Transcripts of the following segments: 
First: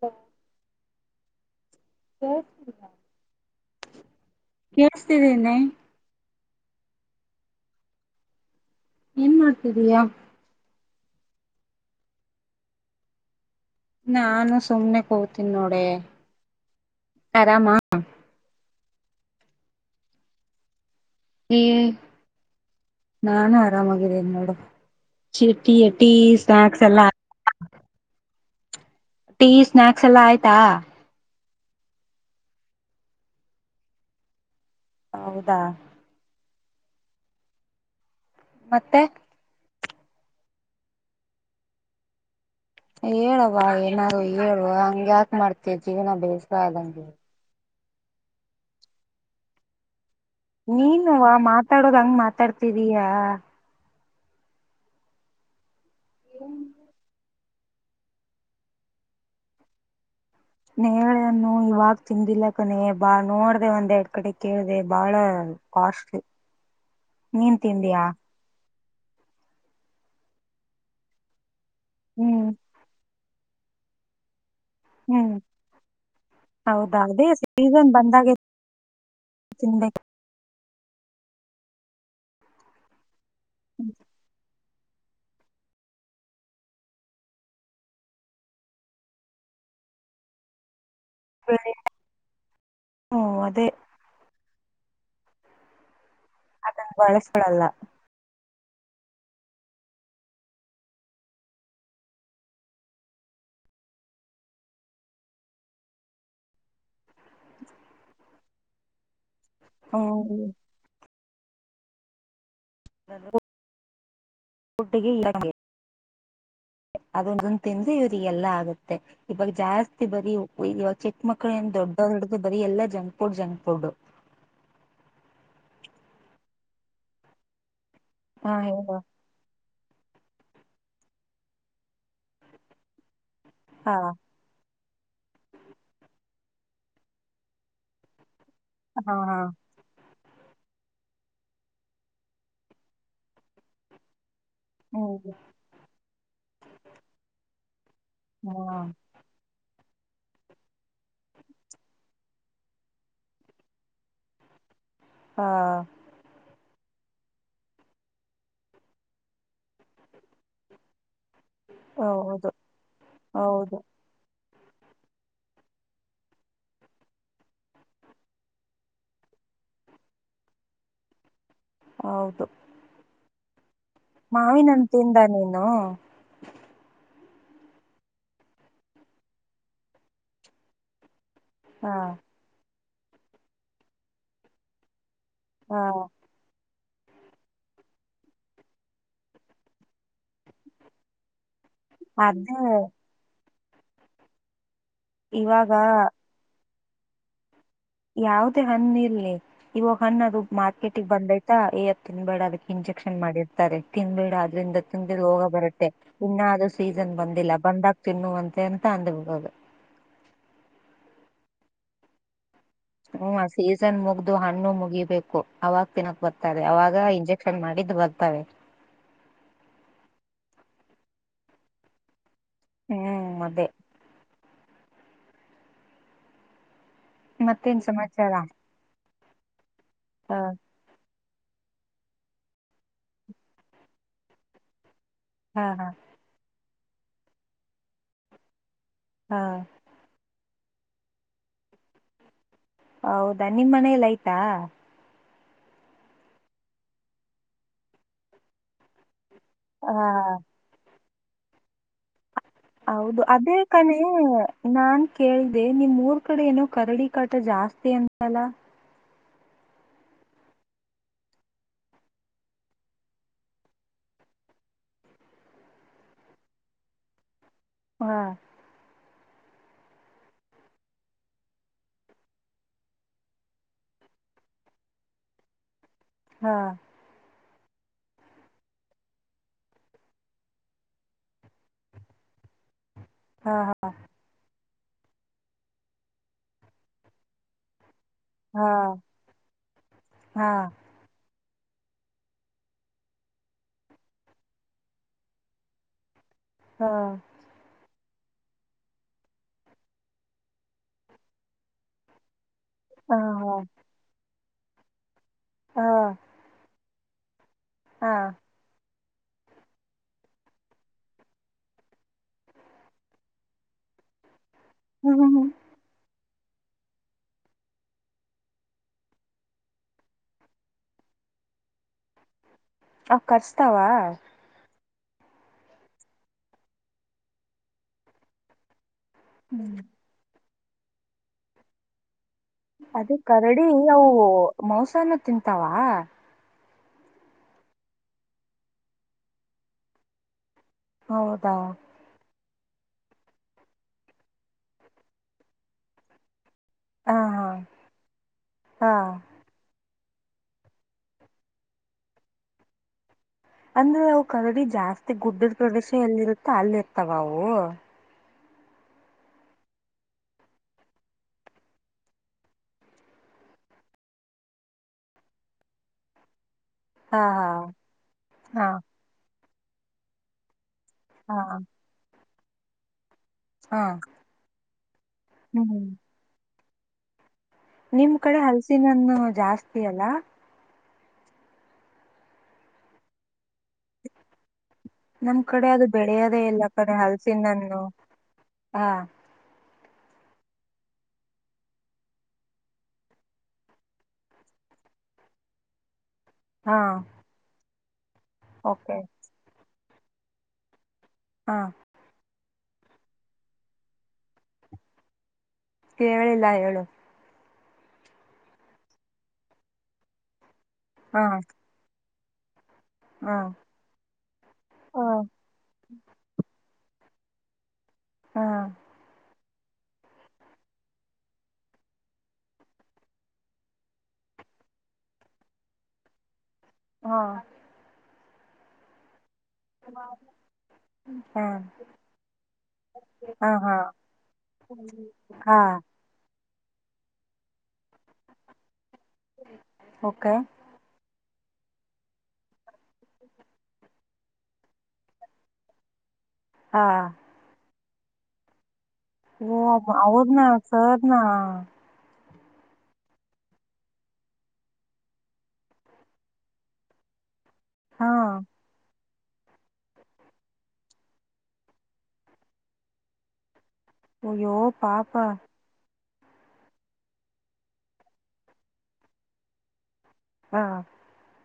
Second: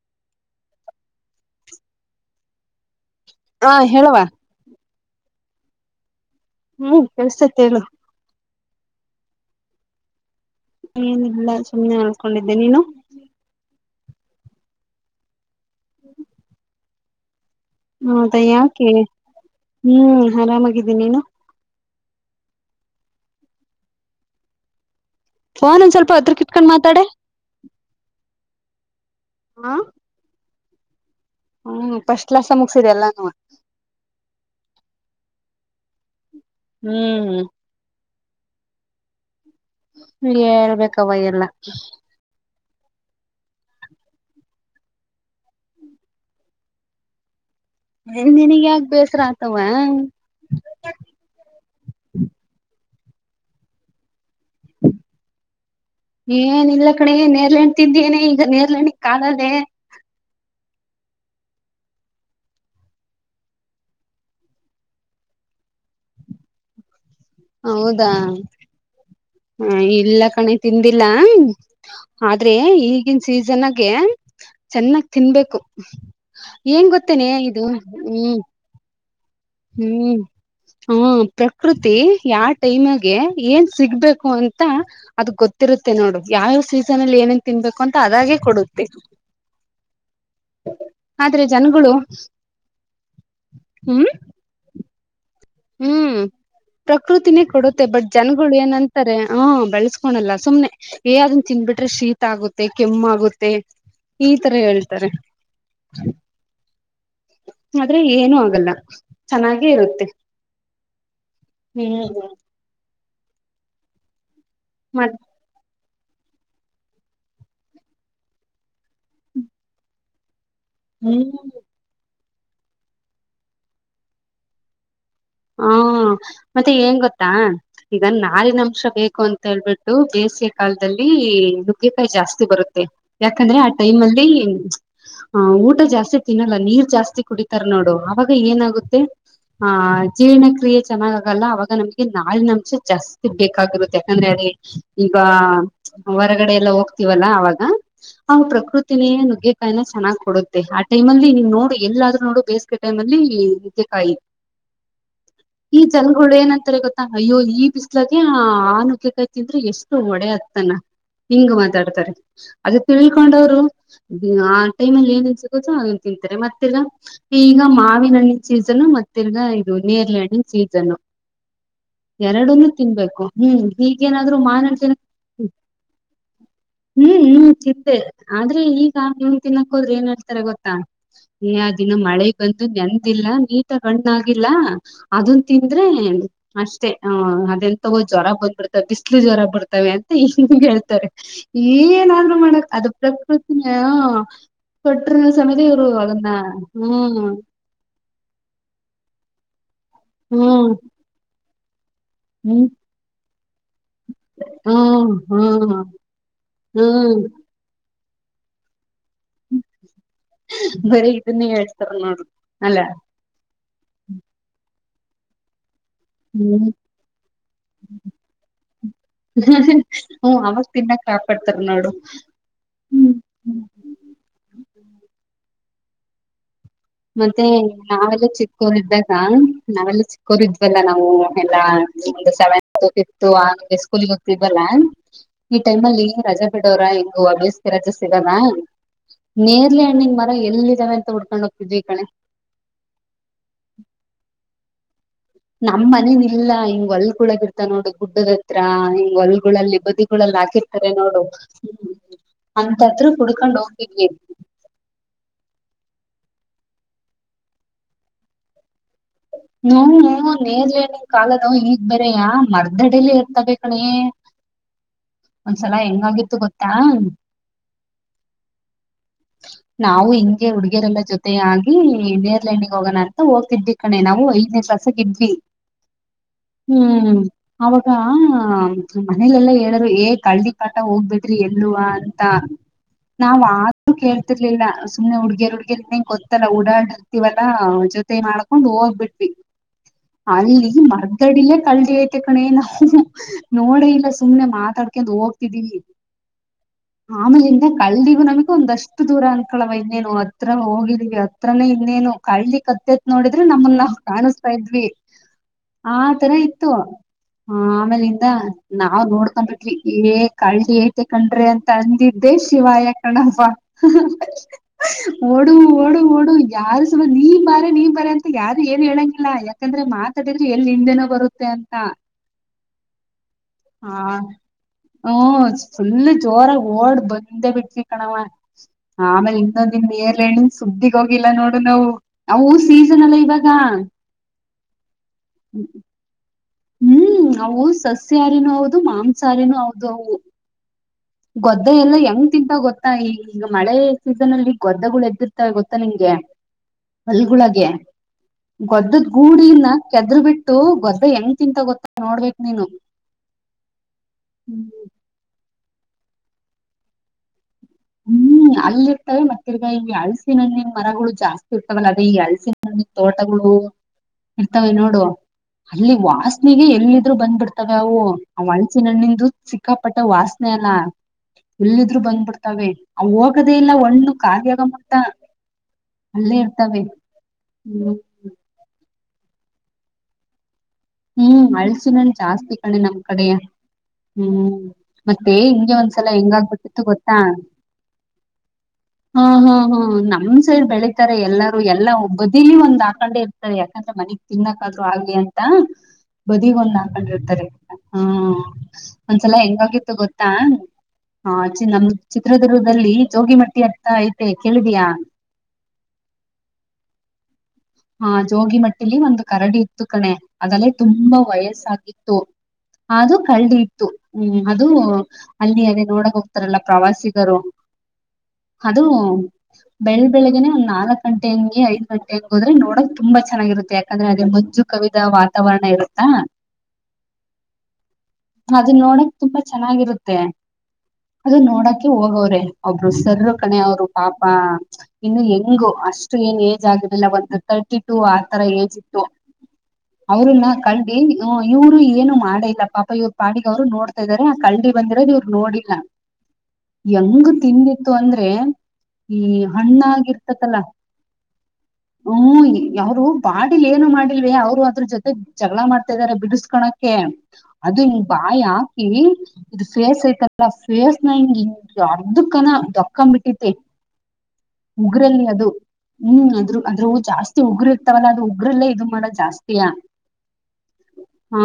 ಹ. ಕೆಲಸ್ತಿಲ್ವಾ? ಹಾ ಹೇಳವ್ವ. ನೆ ಹ್ಮ್ ಕೆಲ್ಸೈತೆ ಹೇಳು. ಏನ್ ಮಾಡ್ತಿದೀಯಾ? ಏನಿಲ್ಲ ಸುಮ್ನೆ ಮಲ್ಕೊಂಡಿದ್ದೆ ನೀನು? ನಾನು ಸುಮ್ನೆ ಕೂತಿನಿ ನೋಡೇ ಆರಾಮ? ಹದ ಯಾಕೆ? ಹ್ಮ್ ಆರಾಮಾಗಿದ್ದೀನಿ ನೀನು? ಹ್ಮ್, ನಾನು ಆರಾಮಾಗಿದ್ದೀನಿ ನೋಡು ಚಿ ಟಿ, ಫೋನ್ ಒಂದ್ ಸ್ವಲ್ಪ ಟೀ ಹತ್ರಕ್ ಇಟ್ಕೊಂಡ್ ಸ್ನಾಕ್ಸ್ ಮಾತಾಡೆ ಎಲ್ಲಾ ಟೀ ಸ್ನಾಕ್ಸ್ ಎಲ್ಲಾ ಆಯ್ ಟಾ ಹ್ಮ್ ಫಸ್ಟ್ ಕ್ಲಾಸ್ ಅಲ್ ಮುಗ್ಸಿದೆಲ್ಲಾನುವ ಹೌದಾ ಹ್ಮ್ ಮತ್ತೆ ಹೇಳ್ಬೇಕವ್ವ ಎಲ್ಲ. ಹೇಳವ್ವ ಏನಾದ್ರು ಹೇಳುವ ಹಂಗ್ಯಾಕ ಮಾಡ್ತಿ ಜೀವನ ಬೇಸರ ಆದಂಗೆ. ನಿನಿಗ್ ಯಾಕ್ ಬೇಸರ ಆತವ್ವಾ, ನೀನುವ್ವ ಮಾತಾಡೋದ್ ಹಂಗ್ ಮಾತಾಡ್ತಿದಿ. ದಿಯಾ [inaudible] ಏನ್ ಇಲ್ಲ ಕಣೆ ನೇ ನೇರಳೆಣ್ಣ ತಿಂದ್ಯನೇ ಈಗ ನೇರಳೆಹಣ್ಣಿನ ಕಾಲನೇ ನೇರಳೆ ಹಣ್ಣು ಇವಾಗ ತಿಂದಿಲ್ಲಕಣೆ ಬಾ ನೋಡ್ದೆ ಒಂದೆರಡ್ ಕಡೆ ಕೇಳ್ದೆ ಬಾಳ ಕಾಸ್ಟ್ಲಿ. ನೀನ್ ತಿಂದಿಯಾ ಹೌದಾ ಹಾ ಇಲ್ಲ ಕಣೆ ತಿಂದಿಲ್ಲಾ ಹ್ಮ್ ಆದ್ರೆ ಈ ಈಗ ಸೀಸನನಾಗೆ ಚೆನ್ನಾಗ ಹ್ಮ್ ತಿನ್ಬೇಕು ಎನ್ನ ಹೌದಾ ಅದೇ ಗೊತ್ತೇನೆ ಇದು ಬಂದಾಗೆ ಹ್ಮ್ ತಿನ್ಬೇಕು ಹ್ಮ್ ಹಾ ಪ್ರಕೃತಿ ಯಾವ ಟೈಮ್ಗೆ ಏನ್ ಸಿಗ್ಬೇಕು ಅಂತ ಅದು ಗೊತ್ತಿರುತ್ತೆ ನೋಡು ಯಾವ ಸೀಸನ್ ಅಲ್ಲಿ ಏನೇನ್ ತಿನ್ಬೇಕು ಅಂತ ಅದಾಗೆ ಕೊಡುತ್ತೆ ಆದ್ರೆ ಬೆಳೆನೂ ಜನಗಳು ಅದೇ ಹ್ಮ್ ಹ್ಮ್ ಅದನ್ನ ಪ್ರಕೃತಿನೇ ಬಳಸ್ಕೊಳಲ್ಲ ಕೊಡುತ್ತೆ ಬಟ್ ಜನ ಏನಂತಾರೆ ಹ ಬೆಳಸ್ಕೊಳಲ್ಲ ಸುಮ್ನೆ ಏದನ್ ತಿನ್ಬಿಟ್ರೆ ಶೀತ ಆಗುತ್ತೆ ಕೆಮ್ಮಗುತ್ತೆ ಈ ತರ ಹೇಳ್ತಾರೆ ಆದ್ರೆ ಏನು ಆಗಲ್ಲ [inaudible] ಚೆನ್ನಾಗೆ ಇರುತ್ತೆ ಹ್ಮ್ ಹ್ಮ್- ಹ್ಮ್ [inaudible] ಗುಟ್ಟಿಗೆ ಮತ್ [unintelligible] ಅದೊಂದಂದು ತಿಂದೀ ಇವ್ರರಿಗೆಲ್ಲಾ ಆಗುತ್ತೆ ಇವಾಗ ಜಾಸ್ತಿ ಬರೀ ಇಗ ಹ್ಮ್ ಚಿಕ್ಕಕ್ಳ ಏನ್ ದೊಡ್ಡೊರ ಬರಿ ಎಲ್ಲಾ ಜಂಕ್ ಫುಡ್ ಜಂಕ್ ಫುಡ್ ಹಾ ಮತ್ತೆ ಏನ್ ಗೊತ್ತಾ ಈಗ ಹಾ ನಾರಿನ ಅಂಶ ಹೇಳು ಬೇಕು ಅಂತ ಹೇಳ್ಬಿ ಬೇಸಿಗೆ ಕಾಲದಲ್ಲಿ ನುಗ್ಗೆಕಾಯಿ ಜಾಸ್ತಿ ಬರುತ್ತೆ ಯಾಕಂದ್ರೆ ಆ ಹಾ ಟೈಮ್ ಅಲ್ಲಿ ಹ ಊಟ ಜಾಸ್ತಿ ತಿನ್ನಲ್ಲ ನೀರ್ ಜಾಸ್ತಿ ಕುಡಿತಾರ ನೋಡು ಅವಾಗ ಆಗ ಏನಾಗುತ್ತೆ ಹಾ ಆಯ್ ಜೀರ್ಣ ಕ್ರಿಯೆ ಚೆನ್ನಾಗ ಆಗಲ್ಲ ಅವವಾಗ ನಮ್ಗೆ ನಾರಿನ ಅಂಶ ಜಾಸ್ತಿ ಬೇಕಾಗಿರುತ್ತೆ ಯಾಕಂದ್ರೆ ಅಲ್ಲಿ ಈಗ ಹ್ಮ್ ಹೊರಗಡೆ ಎಲ್ಲ ಹೋಗ್ತಿವಲ್ಲ ಅವಾಗ ಅವ ಹಾ ಪ್ರಕೃತಿನೇ ನುಗ್ಗೆಕಾಯಿನ ಚೆನ್ನಾಗ ಕೊಡುತ್ತೆ ಹಾಟ್ ಟೈಮ ಅಲ್ಲಿ ನೀವು ನೋಡಿ ಎಲ್ಲಾದ್ರೂ ನೋಡು ಬೇಸಗೆ ಟೈಮ್ ಅಲ್ಲಿ ನುಗೆಕಾಯಿ ಹಾ ಈ ಜನಗಳು ಏನಂತಾರೆ ಗೊತ್ತ ಅಯ್ಯೋ ಈ ಬ್ಲೆ ಆ ನುಗೆಕಾಯಿ ತಿಂದ್ರೆ ಎಷ್ಟು ಒಡೆ ತನ ಹಿಂಗ ಮಾತಾಡ್ತಾರೆ ಹೌದು ಅದ ತಿಳ್ಕೊಂಡವರು ಹೌದು ಆ ಟೈಮಲ್ಲಿ ಏನೇನು ಸಿಗುತ್ತೋ ತಿಂತಾರೆ ಮತ್ತೆ ತಿರಗಾ ಈಗ ಮಾವಿನ ಹಣ್ಣಿನ ಸೀಸನ್ನು ಮತ್ತೆ ತಿರಗಾ ಇದು ನೀರ್ಲ ಹಣ್ಣಿನ ಸೀಸನ್ ಹೌದು ಎರಡನ್ನು ತಿನ್ಬೇಕು ಹ್ಮ್ ಈಗೇನಾದ್ರು ಮಾ [inaudible] ಮಾವಿನ ಹಣ್ಣು ತಿಂದಾ ನೀನು ಹ್ಮ ಹ್ಮ ತಿಂದೆ ಆದ್ರೆ ಈಗ ನೀನ್ ತಿನ್ನಕ್ ಹೋದ್ರೆ ಏನ್ಡ್ತಾರ ಗೊತ್ತಾ ನೀ ಆ ಹಾ ದಿನ ಮಳೆ ಬಂದು ನೆನ್ [inaudible] ನೀಟ ಹಣ್ಣಾ ಿಲ್ಲಾ ಅದನ್ ಹಾ ತಿಂದ್ರೆ ಅಷ್ಟ [inaudible] ಅದೆಂತವೊ ಜ್ವರ ಬಂದ್ಬರ್ತವೆ ಬಿಸ್ಲು ಜ್ವರ ಬರ್ತಾವೆ ಹ ಹೇಳ್ತಾರೆ ಏನಾದ್ರು ಅದೇ ಮಾಡಕ್ ಅದು ಪ್ರಕೃತಿ ಹಾಹಾ ಕೊಟ್ರ ಸಮಯತಿ ಇವಾಗ ಇವರು ಅದನ್ನ ಹ್ಮ್ ಯಾವುದೇ ಹಣ್ಣಿರ್ಲಿ ಇವಾಗ ಹಣ್ಣ ಅದು ಹ್ಮ್ ಮಾರ್ಕೆಟಿಗೆ ಬಂದೈತಿ ಹಾ ಇ ತಿನ್ಬೇಡ ಅದಕ್ಕೆ ಹ್ಮ್ ಇಂಜೆಕ್ಷನ್ ಮಾಡಿರ್ತಾರೆ ತಿನ್ಬೇಡ ಅದ್ರಿಂದ ಹ್ಮ್ ತಿಂದಿ ರೋಗ ಹ್ಮ್ ಬರುತ್ತೆ ಇನ್ನ ಅದು ಸೀಸನ್ ಹ್ಮ್ ಬಂದಿಲ್ಲ ಬಂದಾಗ ತಿನ್ನುೂ ಅಂದನು ತಾಂದುು ಹೋಗದು ಬರೀ ಇದನ್ನ ಹೇಳ್ತಾರ ನೋಡು ಅಲ್ಲ ಹ್ಮ ಸೀಸನ್ ಮುಗ್ದು ಹಣ್ಣು ಮುಗಿ ಬೇಕು ಅವಾಗ ತಿನ್ನಕ್ ಬರ್ತರೆ ಹ್ಮ್ ಅವಾಗ ಇಂಜೆಕ್ಷನ್ ಮಾಡಿದ್ದು ಬರ್ತವೆ ಹ್ಮ ಅವಾಗ ತಿನ್ನಾಕ್ ಕಾಪಾಡ್ತಾರ ನೋಡು ಹ್ಮ್ ಅದೇ ಹ್ಮ ಮತ್ತೆ ಮತ್ತೇನ್ ನಾವೆಲ್ಲ ಸಮಾಚಾರ ಚಿಕ್ಕಕೊರಿದ್ದಾಗ್ ಹಾ ನಾವೆಲ್ಲ ಹ ಚಿಕ್ಕೋರಿದ್ವಲ್ಲ ನಾವು ಎಲ್ಲಾ ಒ ಸೆವೆನ್ತ್ ಫಿಫ್ತತ್ ಆಗೆ ಸ್ಕೂಲ್ಗೆ ಹೋಗ್ತಿದ್ವಲ್ಲಾ ಈ ಹಾ ಟೈಮ್ ಹಾ ಅಲ್ಲಿ ರಾಜಾಪಟೆ ಅವ್ರಾ ಇಗ ಹಬ್ಳಸ್ ರಜೆ ಸಿಗದಾ ಹಾ ನೇರಲೇ ಹಣ್ಣಿನ್ ಮರ ಎಲ್ಲಿ ಜನಂತ ಹುಡ್ಕೊಂಡೋಗ್ [unintelligible] ಕಣೆ. ಹೌದಾ ನಿಮ್ಮ್ ಮನೆಯಲ್ಲಿ ಆಯ್ತಾ. ನಮ್ ಮನನ್ ಇಲ್ಲಾ ಹಿಂಗ್ ಹೊಲ್ಕಳಗ ಇರ್ತ ನೋಡು ಗುಡ್ಡದತ್ರ ಹಿಂಗ ಹೊಲ್ ಗಳಲ್ಲಿ ಹ ಬದಿಗಳಲ್ಲಿ ಹಾಕಿರ್ತಾರೆ ನೋಡು. ಹ್ಮ. ಹೌದು ಅದೇ ಕಣೆ ನಾನ್ ಕೇಳ್ದ ನಿಮ್ ಊರ್ ಕಡೆ ಏನೋ ಕರಡಿ ಕಾಟ ಜಾಸ್ತಿ ಅಂತಲ್ಲ. ಹು ಹೂ ನೆರ್ಲೆಹಣ್ಣಿನ್ ಕಾಲನಾ ಈಗ್ ಬೇರೆಯ ಮರ್ದಡಲಿ ಇರ್ತವೆ ಕಣೆ, ಒಂದ್ಸಲ ಹೆಂಗಾಗಿತ್ತು ಗೊತ್ತಾ ಹಾ. ನಾವು ಹಿಂಗೆ ಹುಡ್ಗಿಯರೆಲ್ಲ ಜೊತ ಆಗಿ ನೆರ್ಲೆ ಹಣ್ಣಿಗೆ ಹೋಗೋಣ ಅಂತ ಹೋಗ್ತಿದ್ದಿ ಕಣೆ ನಾಮಗ್ ಐದನೇ ಕ್ಲಾಸಲ್ಲಿ ಇದ್ವಿ. ಹಾ ಹ್ಮ್. ಅವಾಗ ಮನೇಲೆೆಲ್ಲ ಹೇಳರು, ಏ ಕರಡಿ ಕಾಟ ಹೋಗಬೇಡ್ರಿ ಎಲ್ಲವಾ ಅಂತ. ನಾವ್ ಹಾ ಮಾತು ಹಾ ಕೇಳ್ತಿರ್ಲಿಲ್ಲ. ಸುಮ್ಮನೆ ಹುಡ್ಗೇ ಹುಡ್ಗೇರ್ ಇನ್ನೇಂಗ ಗೊತ್ತಲ್ಲ ಓಡಾಡ್ರ್ತಿವಲ್ಲಾ ಜೊ ತೆ ಹಾ ಮಾಡ್ಕೊಂಡು ಹೋಗ್ಬಿಟ್ ಟ್ವಿ ಹಾ ಅಲ್ಲಿ ಮರ್ಡಡಿಲೇ ಕಲ್ಡಿ ಐತೆ ಕಣೆ ನಾವು ನೋಡ ಇಲ್ಲ ಸುಮ್ನೆ ಮಾತಾಡ್ಕೊಂಡ್ ಹೋಗ್ತಿದ್ದೀವಿ. ಹಾ ಆಮೇಲಿಂದ ಕಳ್ದಿ ನಮಿಗೊಂದಷ್ಟು ದೂರ ಅನ್ಕಳವ ಇನ್ನೇನು ಹತ್ರ ಹೋಗಿದೀವಿ ಹತ್ರನೇ ಇನ್ನೇನು ಕಳ್ಳಿ ಕತ್ತೆತ್ ನೋಡಿದ್ರೆ ಹಾ ನಮ್ಮನ್ನ ಅನಿಸ್ತಾ ಇದ್ವಿ. ಹಾ ಆ ತರ ಇತ್ತು ಹಾ ಹಾ ಆಮೇಲಿಂದ ನ ನಾವ್ ನೋಡ್ಕೊಂಡ್ ಬಿಟ್ವಿ ಏ ಕಳ್ಳಿ ಐತೆ ಕಣ್ರಿ ಅಂತ ಅಂದಿದ್ದೆ ಶಿವಾಯ ಕಣಪ್ಪ ಹ ಹ ಹ್ಮ್ ಹ್ಮ್ ಹ್ಮ್ ಓಡು ಓಡು ಓಡು ಯಾರ ಸಮ ನೀನ್ ಬಾರೆ ನೀನ್ ಬಾರೆ ಅಂತ ಯಾದಿ ಏನ್ ಹೇಳಂಗಿಲ್ಲ ಯಾಕಂದ್ರೆ ಮಾತಾಡಿದ್ರೆ ಎಲ್ ಹಿಂದೆನೋ ಬರುತ್ತೆ ಅಂತ. ಅವ್ ಕಚ್ತಾವ ಹ್ಮ ಫುಲ್ ಜೋರಾಗ ಓಡ್ ಬಂದೆ ಬಿಟ್ವಿ ಕಣವ್ವ. ಆಮೇಲೆ ಹ್ಮ್ [unintelligible] ನೇರ್ಳೆ ಹಣ್ಣು. ಸುದ್ದಿಗ್ ಹೋಗಿಲ್ಲ ನೋಡು ನಾವು. ಅವು ಸೀಸನ್ ಅಲ್ಲ ಇವಾಗ್ ರೆಡಿ ಇಯ್ ಅವುವು ಓ ಮೋಸಾನ ತಿಂತಾವ? ಹ್ಮ್ ಅವು ಸಸ್ಯಾರಿನೂ ಹೌದು ಮಾಂಸಹಾರಿನೂ ಹೌದು ಅವು. ಹೌದಾ ಗೊದ್ದೆ ಎಲ್ಲಾ ಹೆಂಗ್ ತಿಂತಾವ್ ಗೊತ್ತಾ ಈ ಈಗ ಮಳೆ ಸೀಸನ್ ಅಲ್ಲಿ ಗೊದ್ದಗಳೆದ್ದಿರ್ತವೆ ಗೊತ್ತಾ ನಿಂಗೆ ಹ ಹಾ ಹೊಲ್ಗುಳಾಗೆ ಹಾ ಗೊದ್ದುದ್ ಗೂಡು ಇಲ್ಲಾ ಕೆದ್ರು ಬಿಟ್ಟು ಗೊದ್ದ ಹೆಂಗ್ ತಿಂತಾವ್ ಗೊತ್ತ ನೋಡ್ಬೇಕ್ ನೀನು. ಅಂದ್ರೆ ಅವ್ ಕರಡಿ ಜಾಸ್ತಿ ಗುಡ್ಡಿಡ್ ಪ್ರೊವಿಶಿ ಎಲ್ಲಿರುತ್ತೊ ಅಲ್ಲಿರ್ತಾವ ಅವು? ಹ್ಮ್ ಅಲ್ಲಿರ್ತವೆ ಮತ್ತಿರ್ಗ ಈ ಅಳಸಿನಣ್ಣಿನ್ ಮರಗುಳು ಜಾಸ್ತಿ ಇರ್ತವಲ್ಲ ಅದೇ ಈ ಅಳ್ಸಿನ ಹಣ್ಣಿನ್ ತೋಟಗುಳು ಇರ್ತವೆ ನೋಡು ಅಲ್ಲಿ ವಾಸ್ ನೆಗೆ ಎಲ್ಲಿದ್ರು ಹಾ ಬಂದ್ ಹಾ ಬಿಡ್ತಾವೆ ಅವು. ಅವ್ ಹಾ ಹಲ್ಸಿನ್ ಹಣ್ಣಿಂದು ಸಿಕ್ಕಾಪಟ್ಟೆ ವಾಸ್ನೆನ ಹಾ ಎಲ್ಲಿದ್ರು ಬಂದ್ಬಿಡ್ ತವೆೇ. ಅವ್ ಹೋಗದೇ ಇಲ್ಲ ಹಾ ಆವಣ್ಣು ಕಾಲಿ ಆಗೋ ಮಟ್ಟ ಹ್ಮ್ ಅಲ್ಲೇ ತವೆೇ ನಿಮ್ ಕಡೆ ಹಲ್ಸಿನಣ್ಣು ಜಾಸ್ತಿ ಅಲ. ಹ್ಮ್, ಹಳ್ಸಿನಣ್ಣು ಜಾಸ್ತಿ ಕಣೆ ನಮ್ ಕಡೇ ಹ್ಮ್. ಮತ್ತೆ ನಮ್ ಕಡೆ ಹಿಂಗೆ ಅದು ಒಂದ್ಸಲ ಹೆಂಗ ಬೆಳೆಯದೇ ಇಲ್ಲ ಆಗ್ಬಿಟ್ಟಿತ್ತು ಕಡೆ ಗೊತ್ತಾ, ಹಲಸಿನನ್ನು ಹಾ ಹಾ ಹಾ ನಮ್ ಸೈಡ್ ಬೆಳತಾರೆ ಎಲ್ಲಾರೂ, ಎಲ್ಲಾ ಒಬ್ಬ ಬದಿಲಿ ಒಂದ್ ಆಕೊಂಡೆ ಇರ್ತಾರೆ ಯಾಕಂದ್ರೆ ಮನಗ್ ತಿನ್ನಕಾದ್ರು ಆಗ್ಲಿ ಅಂತ. ಬದಿಗೊಂದ್ ಹಾ ಹಾಕೊಂಡಿರ್ತಾರೆ. ಹಾ ಓಕೆ ಒಂದ್ಸಲ ಹೆಂಗಾಗಿ ತ್ತು ಗೊತ್ತಾ? ಹಾ ಚಿ ನಮ್ದು ಚಿತ್ರದುರ್ಗದಲ್ಲಿ ಜೋಗಿಮಟ್ಟಿ ಅಂತ ಐತೆ, ಕೇಳಿದ್ಯಾ? ಕೇಳಿಲ್ಲ ಹೇಳು. ಹಾ ಜೋಗಿ ಮಟ್ಟಿಲಿ ಒಂದು ಕರಡಿ ಇತ್ತು ಕಣೆ. ಅದಲ್ಲೇ ತುಂಬಾ ಹಾ ವಯಸ್ಸಾಗಿತ್ತು. ಅದು ಹಾ ಕಳ್ಳದಿ ಇತ್ತು, ಹ್ಮ್ ಅದು ಹಾ ಅಲ್ಲಿ ಅದೇ ನೋಡಕ್ ಹೋಗ್ತಾರಲ್ಲ ಪ್ರವಾಸಿ ಗರು. ಹಾ ಅದು ಬೆಳ ಬೆಳಗ್ಗೆನೆ ಒಂದ್ ನಾಲ್ಕು ಗಂಟೆ ಹಂಗೆ ಐದ್ ಗಂಟೆಂ ಹೋದ್ರೆ ನೋಡಕ್ ತುಂಬಾ ಚೆನ್ನಾಗಿರುತ್ತೆ ಯಾಕಂದ್ರೆ ಅದೇ ಮಂಜು ಕವಿದಾ ವಾತಾವರಣ ಇರುತ್ತಾ. ಹಾ ಅದನ್ ನೋಡ ತುಂಬಾ ಚೆನ್ನಾಗಿರುತ್ತೆ, ಹಾ ಅದು ಹಾ ನೋಡಕೆ ಹೋಗೋರೆ, ಒಬ್ರು ಸರ್ ಕಣೆ ಹಾ ಅವರು ಪಾಪ, ಇನ್ನು ಹಾ ಎಂಗು, ಅಷ್ಟು ಏನ್ ಏ ಜಾಗದೆಲ್ಲ [unintelligible] ಟು ಆತರ ಏಜಿತ್ತು, ಓಕೆ ಅವ್ರನ್ನ ಕಲ್ಡಿ ಹ ಇವ್ರು ಏನು ಮಾಡೇ ಇಲ್ಲ ಪಾಪ, ಇವ್ರು ಪಾಡಿಗೆ ಅವ್ರು ನೋಡ್ತಾ ಇದಾರೆ, ಆ ಕಲ್ಡಿ ಬಂದಿರೋದು ಇವ್ರು ನೋಡಿಲ್ಲ. ಹಾ ಎಂಗ ತಿಂದೆ ಅಂದ್ರೆ ಈ ಓ ಅವರ್ನ ಹಣ್ಣಾಗಿರ್ತತಲ್ಲ ಸರ್ನಾ ಹ್ಮ್ ಅವ್ರು ಬಾಡಿಲ್ ಏನು ಮಾಡಿಲ್ವೆ, ಅವ್ರು ಅದ್ರ ಜೊತೆ ಜಗಳ ಮಾಡ್ತಾ ಇದಾರೆ ಬಿಡಿಸಕೋಳಕೆ. ಅದು ಹಿಂಗ್ ಹಾ ಬಾಯಿ ಹಾಕಿ ಇದು ಫೇಸ್ ಐತಲ್ಲ ಫೇಸ್ ನ ಹಿಂಗ್ ಇ ಅರ್ಧ ಕನ ದೊಕ್ಕ್ಂಮ್ಬಿಟ್ಟತಿ. ಅಯ್ಯೋ ಪಾಪಾ ಹುಂ ಅದ್ರೂ ಅದ್ರೂ ಜಾಸ್ತಿ ಉಗರು ಇರ್ತವಲ್ಲ ಅದು ಉಗ್ರಲ್ಲೇ ಇದು ಮಾಡದು ಜಾಸ್ತಿಯಾ. ಹಾ ಹಾ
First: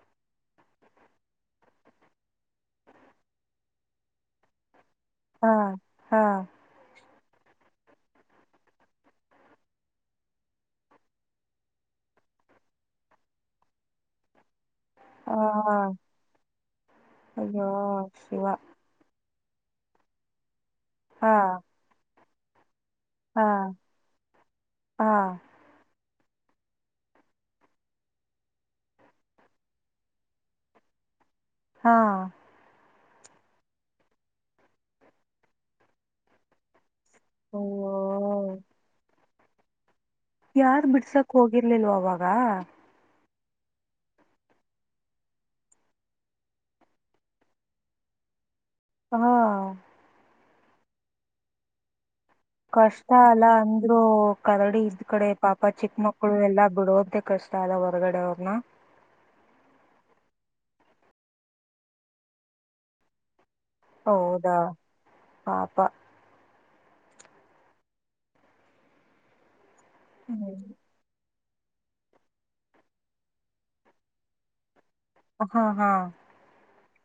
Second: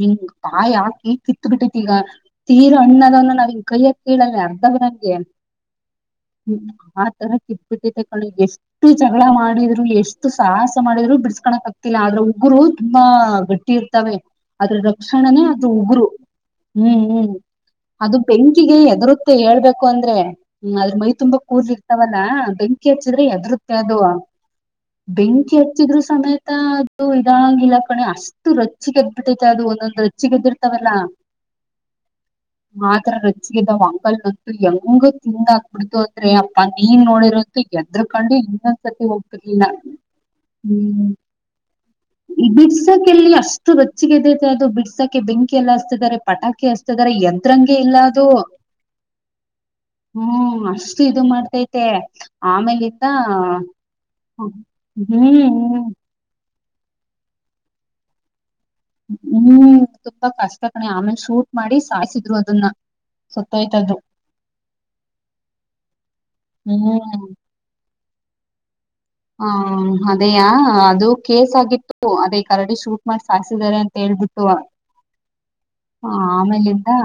ಹಿಂಗ ಬಾಯಿ ಹಾಕಿ ಕಿತ್ ಬಿಟ್ಟೈತಿ ಈಗ ತೀರ ಹಣ್ಣದನ್ನ ನಾವಿಂಗೆ ಕೈಯಕ್ ಕೀಳಲ್ಲಾ ಅರ್ಧವ ಏನ್ ಹಾ ಹಾ ಹ್ಮ ಹ ಒಂತರ ಕಿಟ್ಪಿಟಾ ತಕೊಂಡು ಎಷ್ಟು ಜಗಳಾ ಮಾಡ ಮಾಡಿದ್ರು ಎಷ್ಟು ಸಾಹಸ ಮಾಡಿದ್ರು ಬಿಡಿಸ್ಕೊಳಕ್ ಆಗ್ತಿಲ್ಲ ಅದ್ರ ಉಗುರು ತುಂಬಾ ಗಟ್ಟಿ ಇರ್ತಾವೆ ಅದ್ರ ಆ ರಕ್ಷಣನೇ ಅದರ ಉಗುರು ಹ್ಮ್ ಹ್ಮ್ ಅಯ್ಯೋ ಅದು ಶಿವ ಬೆಂಕಿಗೆ ಹೇದರು ಮತ್ತೆ ಹೇಳ್ಬೇಕು ಅಂದ್ರೆ ಹ್ಮ್ ಅದ್ರ ಮೈ ಹಾ ತುಂಬಾ ಕುದಲ ಇರ್ತವಲ್ಲಾ [unintelligible] ಬೆಂಕಿ ಹಚ್ಚಿದ್ರೆ ಹಾ ಹೆದರುತೇ ಅದು ಹಾ ಬೆಂಕಿ ಹಚ್ಚಿದರು ಆದ್ರು ಸಮೇತ ಅದು ಇದಾಂಗಂಗಿಲ್ಲ ಕಣೆ ಅಷ್ಟು ರೊಚ್ಚ ಗೆದ್ಬಿಟ್ಟೈತೆ ಅದು ಒಂದೊಂದು ರೊಚ್ಚಿ ಏದ್ದಿರ್ತಾವಲ್ಲ ಹಾ ಆತರ ರೊಚ್ಚಿಗ ಏದಾವ ಅಂಗಲ್ಗ ಅಂತು ಹೆಂಗು ತಿಂದಾಕ್ ಬಿಡ್ತು ಅದ್ರೆ ಅಪ್ಪ. ನೀನ್ ನೋಡಿರಂತು ಅಯ್ಯೋ ಹೆದರಕೊಂಡು ಇನ್ನೊಂದಸರ್ತಿ ಹೋಗ್ [unintelligible] ಯಾರ ಬಿಡ್ಸಕ್ ಹೋಗಿರಲಿಲ್ವಾ ಅವಾಗ ಬಿಡ್ಸಕ್ಕೆಲ್ಲಿ ಅಷ್ಟು ರೊಚ್ಚಿಗೆದೈತೆ ಅದು ಬಿಡ್ಸಾಕೆ ಬೆಂಕಿ ಎಲ್ಲಾ ಹಚ್ಚಿತಿದಾರೆ ಪಟಾಕಿ ಹಸ್ತಿದ್ದಾರೆ ಹೆದರಂಗ್ಗೆ ಇಲ್ಲ ಅದು ಹಾ ಹ್ಮ್ ಅಷ್ಟು ಇದು ಮಾಡ್ತೈತೆ ಆಮೇಲೆ ಇತ್ತ ಓ ಕರಡಿ ಇದ್ ಕಡೆ ಪಾಪ ಚಿಕ್ ಮಕ್ಳು ಎಲ್ಲಾ ಬಿಡೋದ್ಕೆ ಕಷ್ಟ ಅಲ್ಲ ಹೊರಗಡೆ ಅವ್ರ್ ನ? ಹ್ಮ್ ತುಂಬಾ ಕಷ್ಟ ಕಣೆ ಆಮೇಲ್ ಶೂಟ್ ಮಾಡಿ ಸಾಯ್ಸಿದ್ರು ಅದುನ್ನ ಸತ್ ಹೌದಾ ಪಾಪ. ಹ್ಮ್ ಹಾಂ ಹಾಂ ಅದೆಯಾ ಹ್ಮ್ ಅದು ಕೇಸ್ ಆಗಿತ್ತು ಅದೇ ಕರಡಿ ಶೂಟ್ ಮಾಡಿ ಸಾಯಸಿದ್ದಾರೆ ಅಂತ್ ಹೇಳ್ಬಿಟ್ಟು ಹಾಂ ಹಾ ಹಾ ಆಮೇಲಿಂ ಆ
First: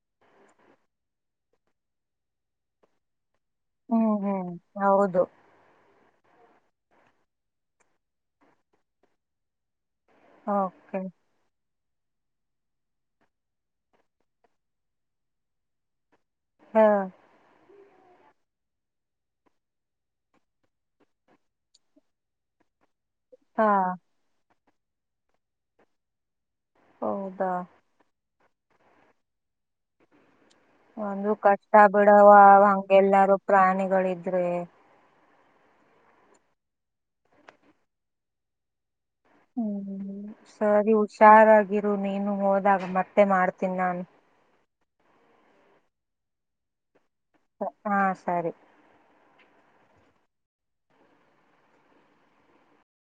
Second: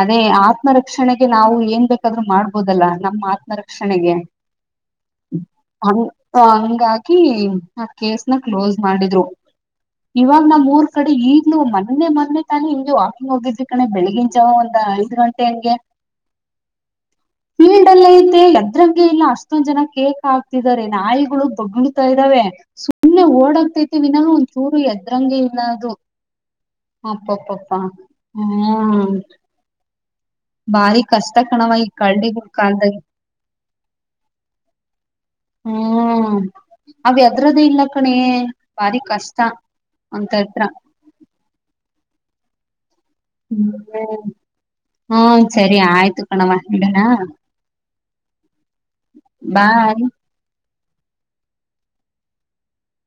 ಅದೇ ಆತ್ಮರಕ್ಷಣೆಗೆ ನಾವು ಏನ್ ಬೇಕಾದ್ರೂ ಮಾಡ್ಬೋದಲ್ಲ ನಮ್ಮ ಆತ್ ಮ ರಕ್ಷಣೆಗೆ ಹ್ಮ್ ಹ್ಮ್ ಹೌದು ಅವ್ ಸೋ ಹಂಗಾಗಿ ಆ ಕೇಸ್ನ ಕ್ಲೋಸ್ ಮಾಡಿದ್ರು. ಇವಾಗ ನಮ್ ಊರ್ ಓಕೆ ಕಡೆ ಈಗ್ಲೂ ಮನ್ ಮನ್ನೆ ಮೊನ್ನೆ ತಾನೆ ಹಿಂಗೆ ವಾಕಿಂಗ್ ಹೋಗಿದ್ವಿ ಕಣೆ ಬೆಳಗಿನ್ ಜಾವ ಒಂದ ಐದ್ ಗಂಟೆ ಹಂಗೆ ಹಾಂ ಫೀಲ್ಡ್ ಅಲ್ ಐತೆ ಎದ್ರಂಗೆ ಇಲ್ಲ ಅಷ್ಟೊಂದ್ ಜನ ಕೇಕ್ ಹಾಕ್ತಿದ್ದಾರೆ. ನಾಯ್ಗುಳು ಬೊಗುಳ್ತಾ ಇದ್ದಾವೆ ಸು ಸುಮ್ನೆ ಹಾ ಓಡೋಗ್ತೈತೆ ವಿನಃ ಒಂದ್ ಚೂರು ಎದ್ರಂಗೆ ಇಲ್ಲ ಅದು. ಹೌದಾ ಅಪ್ಪಪ್ಪ. ಹ್ಮ. ಒಂದು ಕಷ್ಟ ಬಿಡವ ಕಾಲ್ದಲ್ಲಿ ಹಂಗೆಲ್ಲಾರು ಪ್ರಾಣಿಗಳಿದ್ರೆ. ಹ್ಮ್ ಅದ್ ಹೆದ್ರೋದೆ ಇಲ್ಲ ಕಣೆ ಬಾರಿ ಕಷ್ಟ ಹ್ಮ್ ಒಂತತ್ರ ಸರಿ ಹುಷಾರಾಗಿ ನೀನು ಹೋದಾಗ ಮತ್ತೆ ಮತ್ತೆ ಮಾಡ್ತೀನಿ ನಾನು. ಹ್ಮ ಸರಿ ಆಯ್ತು ಕಣವ್ವ ಇಡನಾ. ಹಾ ಸರಿ ಬಾಯ್.